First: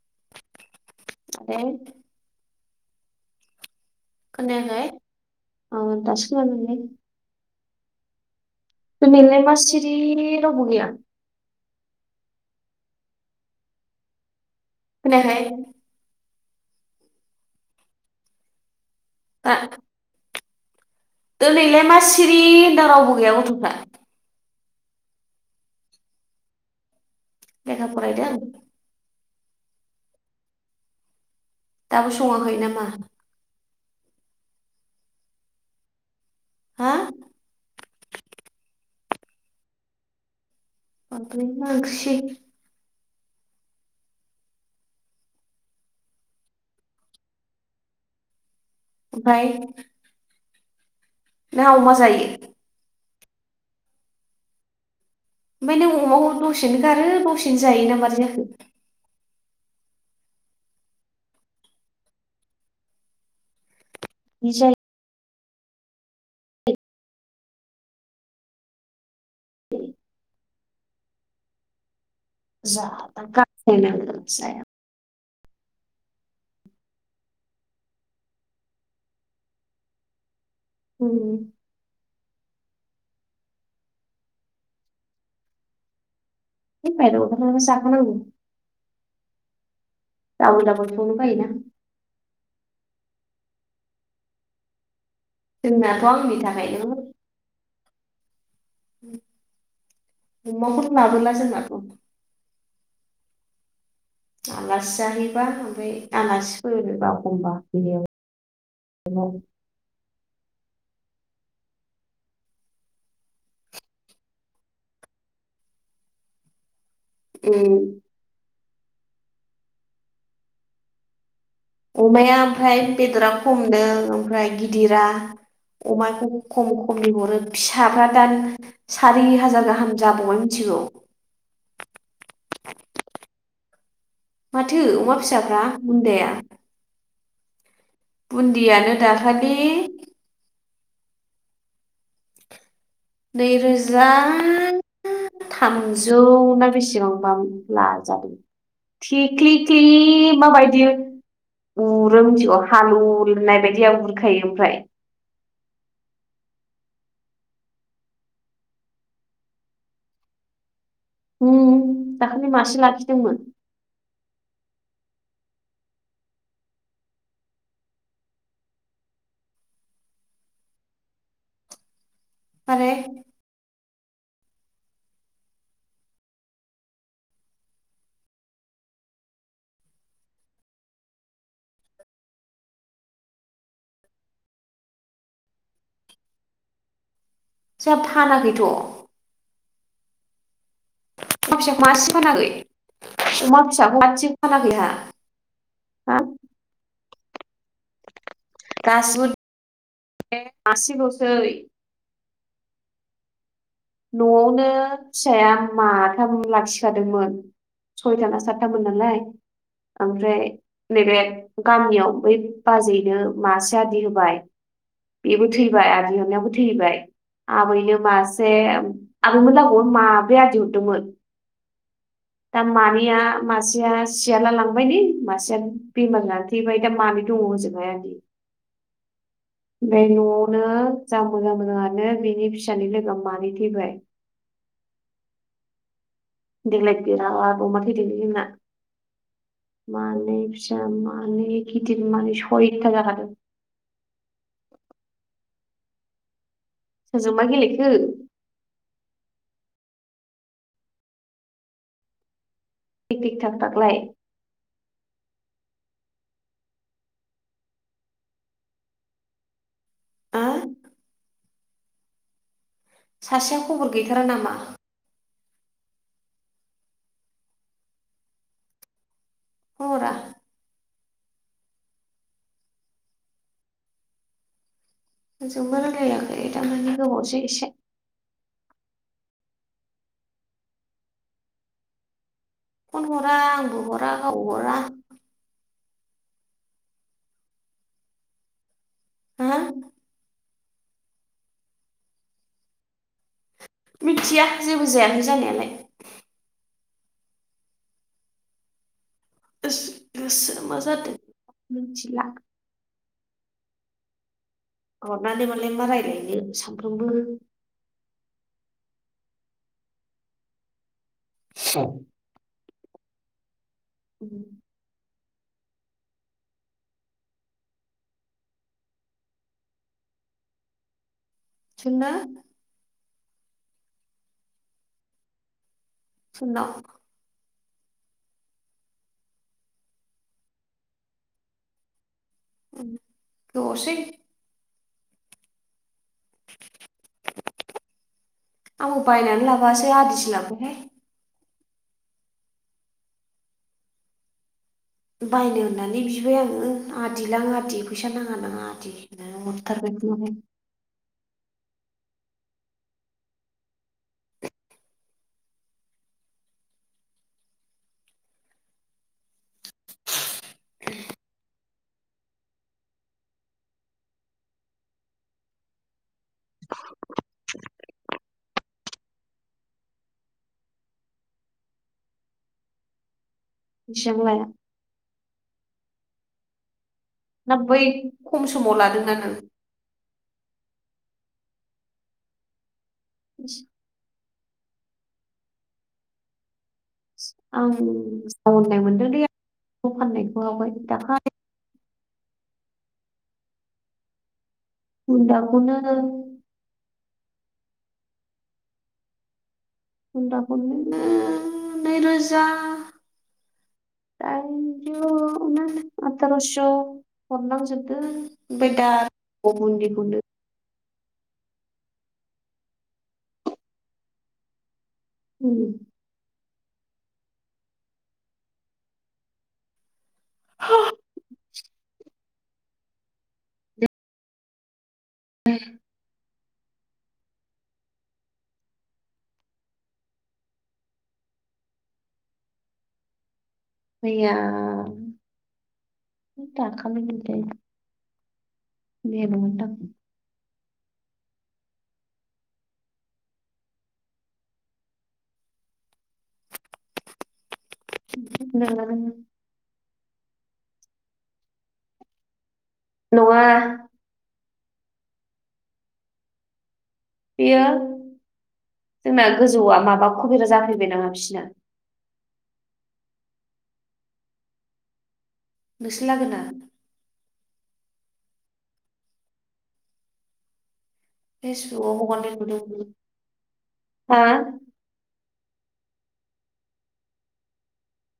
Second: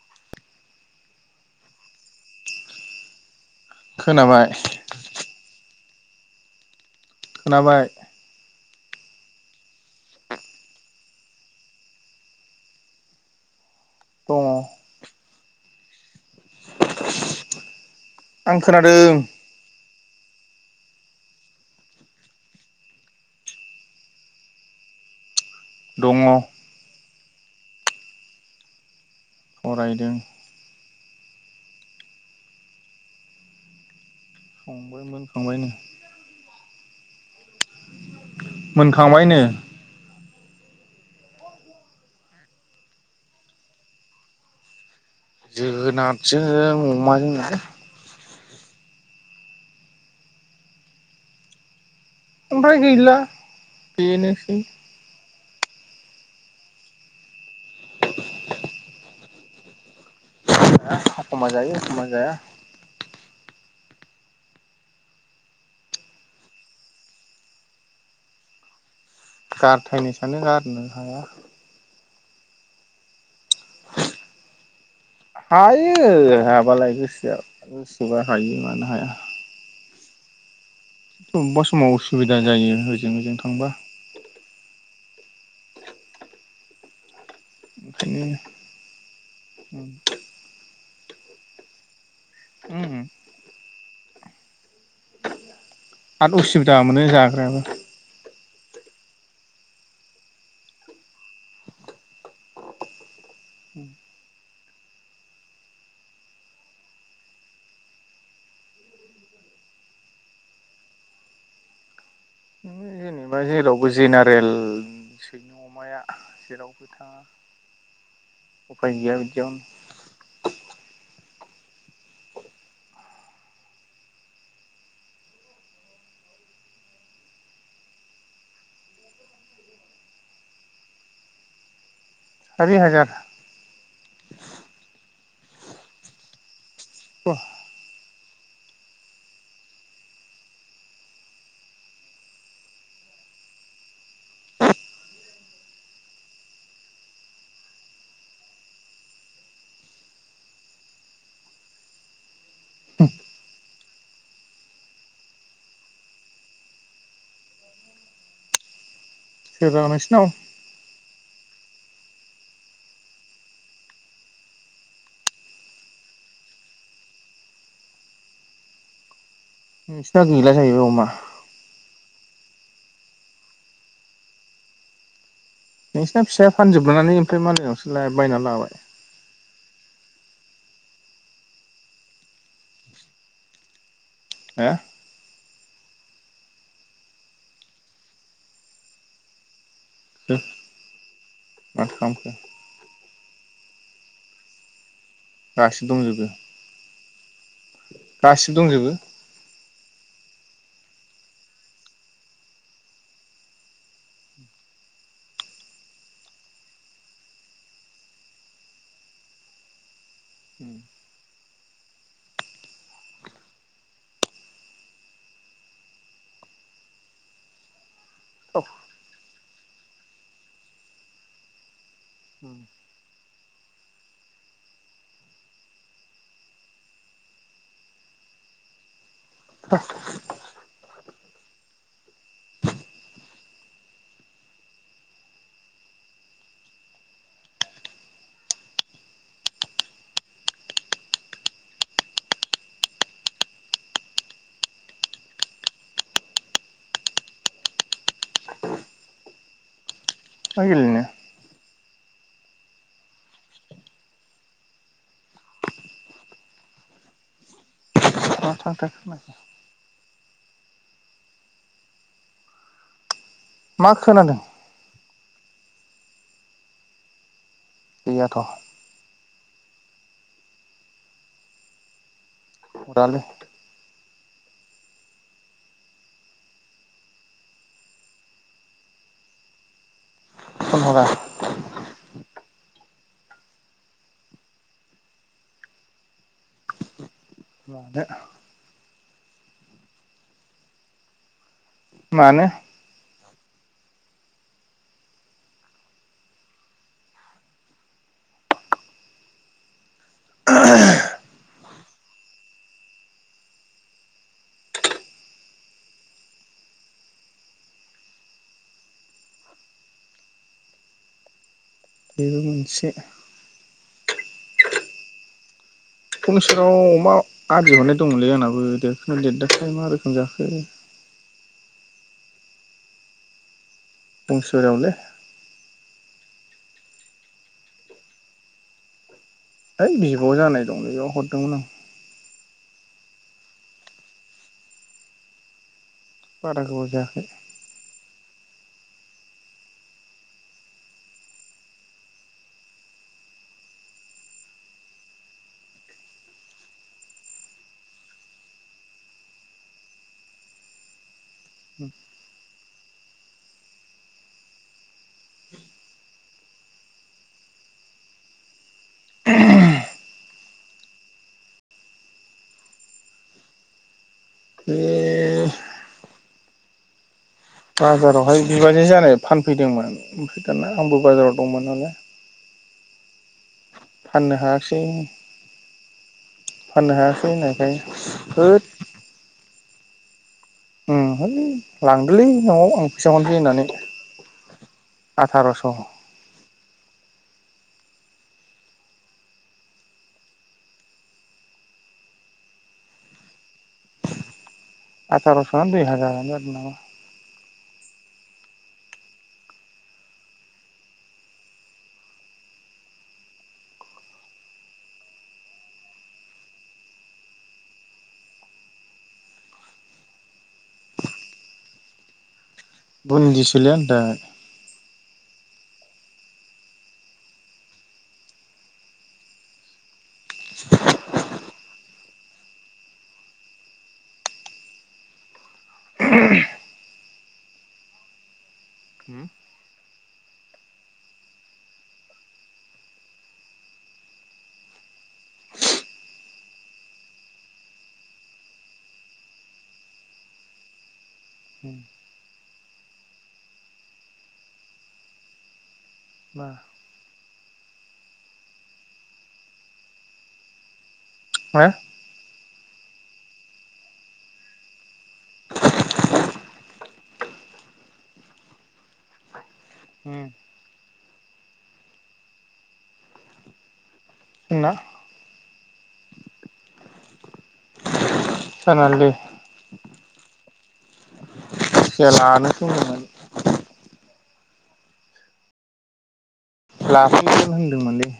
[unintelligible] खोनाबाय औ दासो खोनादोंलै [unintelligible] बे मले मा सिरि रावबो गैया दङ खोनायाखै आंखोना दों [unintelligible] दा दिनैलाय मा सिरि होनदों रावबो गैया गथ'फ्रा दङ लेखा फरायदों फरायदों दाबो सङाखै नामा संबाय मोनखांबायनो हा मोनखांबायनो ओमफ्राय मा ओंख्रि जोगोनादजोंनो अमाजोंनो लै ओमफाय नों अमा जायो ओमफ्राय गैला बेनोसै ओमफ्राय नों अमाखौ दसेनो गारो दसेनो जायो ना मारै जाखो? [unintelligible] एखनबा जायो एखनबा जाया [unintelligible] गारथायनो सानो गारनो हाया। जा [unintelligible] [unintelligible] हायो हाबालाय गोसोआव गोसोबा हायो मानो हाया। उम, अबेबा समाव उसुबिदा जायो ओजों ओजों थांबा [inaudible] [unintelligible] [unintelligible] [unintelligible] दाबल दाबल संनो बायोना हम जोंनाथ' [unintelligible] आंनि आरो उसुबिदा मोनो जाग्रायाबो [unintelligible] अमाखौ नों लाबोला जोंना थ' [inaudible] उम आलासि जाहैबा ओमफ्राय आलासिफोरबा एखमबा [unintelligible] ओमबाय जेनेबा जेरावबो जेनारेल सै अमाया जेरावबो था उम उफाय गैया बिदियावनो अमाया ओमफ्राय बेदरा खमनो ओमफ्राय गिदिरा अमाखौ खम खमनि हरो फिसाफ्रा दा सारि हाजार गाहाम जाबावबाय मिथिगौ? सारि हाजार माथो अमा फिसाफ्रा बुन्दाया बा बुन्दियानो दाखालि नैरोजा थामजौ ना बेसेबांबा लाजादों थिख्लि क्लि माबायदि उरो मिथिगौ हालुवनाय बायदिया उरखायो ओमफ्राय [unintelligible] नोंसिनाव उम दाखालि मासे लाखिदोंमोन नोंसिना गैला जाहैबाय अमा माबे? नोंसिना फिसाया फानजोबनानै ओमफ्राय मालायनावसो बायना लाबाय हा जोंहा फानाखैथ' [unintelligible] अमा फिसाखौ मासेबो खालामखो फानाखै अमा फिसाखौ मासेबो फानाखै हा गासिब दंजोबो [inaudible] गासिब दंजोबो मासे लसै नआवनो फिसाया माथाम लाखिखादोंमोन सयथा ना सातथामोन नालाय ओमफ्राय नैबे गामियाव बै बाजैैनो मासे आदि होबाय बेबो थैबाय आदि होननायाबो थैबाय आबैनो मासे आबैमोना अमा माब्रै आदि हरदोंमोन दा मानैया मासेया सियाला लांबायलै मासेया बेमार जाना थैबाय दा मानै दङ ओजोंहाय आदि बे न'आव नो जा मोजां मोजा़ङानो बिनि फिसानि लोगो मानै थैबाय देग्लाय बिराद अमा थैदों जोंना मानै फिसा मानै गिदिर मानै सयथ जाखादों सोरजों मा गेलेखो मा गेलेनो थिक-थिक थाक थाखलाय [unintelligible] आ सासेया मा खबर गैथारा खोनादों नामा गैयाथ खबरा हरालै रावजोंबो रायलायाखै तामाने गोबावजों एसे फन हरा फन हरा आंबो हरा गावबो हरा मानो हो मानो मिथिया जेबो जायाखै जानायालाय गोसो-गोसोआ मा जादों मिथिला हरनानै मालाय मा रायलायनो सानफ्रोमबो बेबो [unintelligible] मोनसे अम [unintelligible] अमा आदिहरनाय दंमोनलै आंनाबो देरखोना देराखै मा रोखोम जाखो सोरना अंसुरनावलै सोरनाव है बिब जानाय दंलै बेैयाव हरदोंमोन आं गोबावसै बारा गोबाव जायाखै आंबो बायनानै लाबोआसै आदिसो लाबोबाय हाय बायनो होननानै बिबाय आङो आदिलां आदि फैसा नाङा नाङा आदि होननानै हरथारबाय बे [inaudible] बाजारावहाय बिबाजै जानाय फानफैदोंमोन ओमफ्राय दाना आंबो बाजाराव दंमोन नालाय बेसेबां फाननो लाया हायाखैसै ना बै खम होद समाव लादों ना नों अम है लांदोलै नआव आं [inaudible] होननानै आथारास आं [inaudible] मोनदोंलै फाननायखौ आवगाय दाखालि आथारस ना बुन्दाखौनो दुइ हाजारानो जादो नामा बुन्दाखौनो नैरोजा दाइनजौना आथारस हरनांजोबदो ओमफ्राय दा बुन्दिखौनो बुन्दिसोलै आंदा उम हा मैया दाखालैनि बायदि मैया बहनदो आं मा [inaudible] मा नङा बेयो जोंना गोजौआ माबा कबिरा जाफैबाय नामा बिसिना ओंना नोंसोलागोना जानोलै फेस बुकाव जाया हगारनाय लानोसै नुदों होनदोंमोन हा लाफैनो होनदोंमोनलै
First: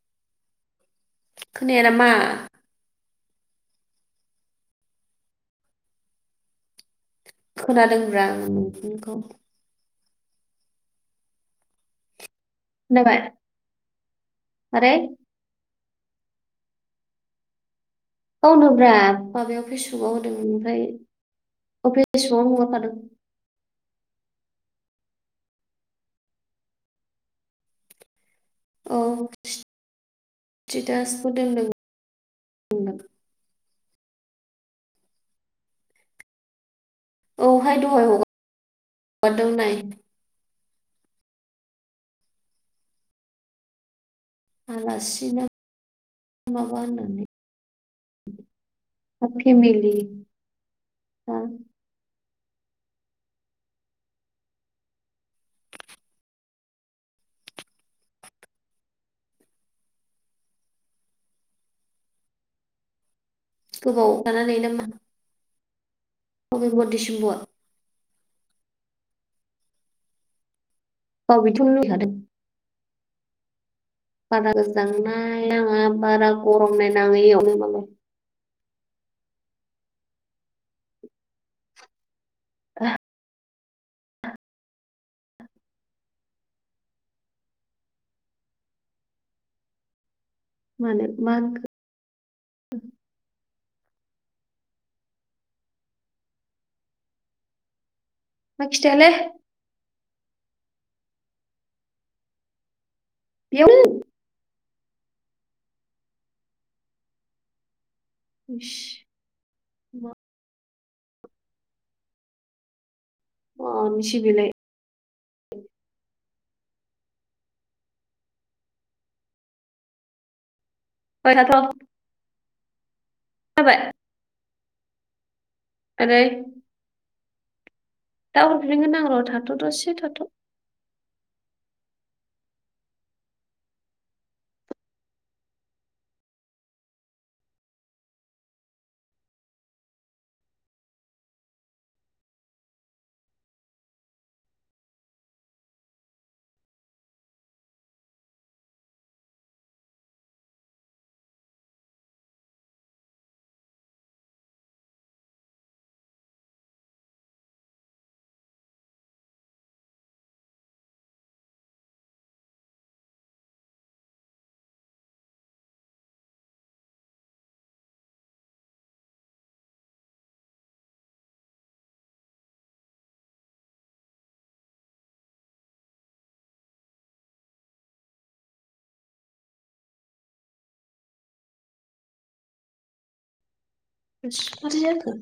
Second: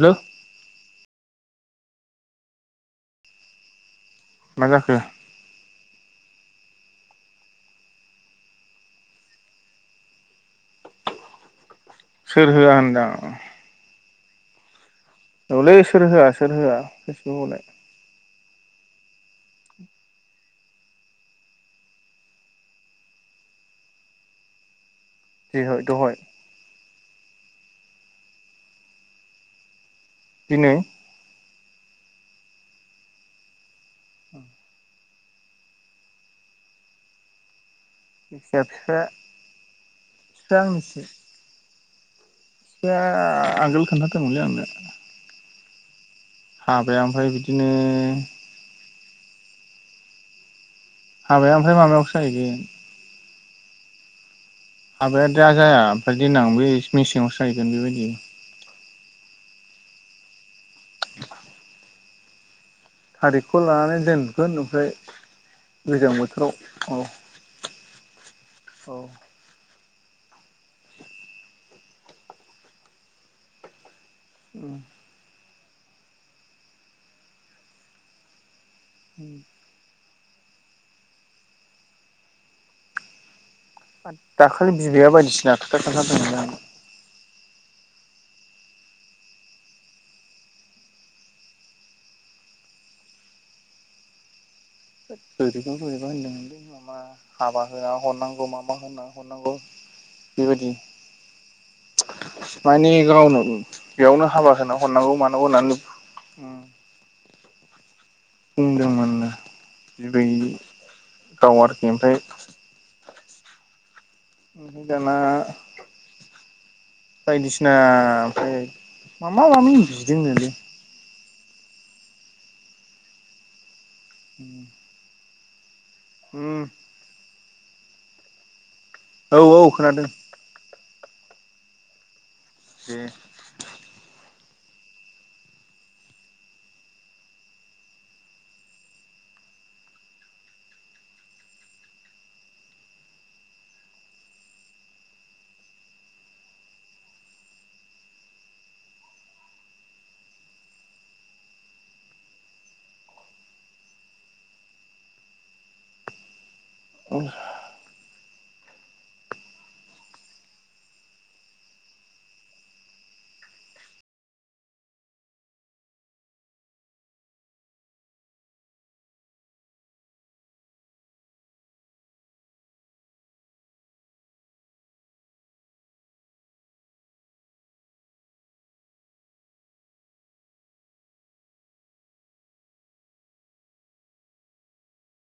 हेलौ खोनाया नामा मा जाखो खोनादोंब्रा आं नोंनिखौ सोर होया होनदां मारै औलै सोर होया सोर होया पेसबुकआव हरलाय गावनोब्रा माबायाव फेसबुकआव होदों ओमफ्राय गाव फेसबुकआव हगारफादों देहाय दहाय औ दिनै स्टिटासबो दोनदों [unintelligible] ओं औ हाय दहाय ह गाद दों नाय जावोसो बे आ-आ आगोल खोनथा आलासि ना माबा हाबाया होननानै ओमफ्राय बिदिनो अ फेमिलि हाबाया ओमफ्राय माबायावस जाहैगोन हाबाया दा जाया ओमफ्राय देनां बे मेसेङावसो जाहैगोन बेबायदि [inaudible] थारिखखौ लानानै गोबाव दोनगोन थानानै नामा ओमफ्राय गोजां बोथोराव नभेम्बर औ। डिसेम्बर औ। औ बेथ' लुबैखादों बारा औ गोजांना नाङा बारा गरम नायनाङै यावनो मालाय उम। [unintelligible] दाखालि बिबैआ बायदिसिना खोथा खोथादोंमोनलै आंनो मानो मा होनखो? ओरैजों हरैजों होनदोंमोनलै माबा हाबा होआ हरनांगौ मा मा होनना हरनांगौ बेबादि फिफानि गावनो बेयावनो हाबा होनां हरनांगौ मान होनरनानै ओ इस [unintelligible] गाव आरोखि ओमफ्राय [unintelligible] ओफाय दाना बायदिसिना ओमफ्राय माबा मामि बिदोंनोलै। [unintelligible] ओबाय ओ। ओरै दाब रिंगोन आङो औ र'थाथ' औ दसे खोनादों थाथ'। जे अ माथस बुरै जाखो?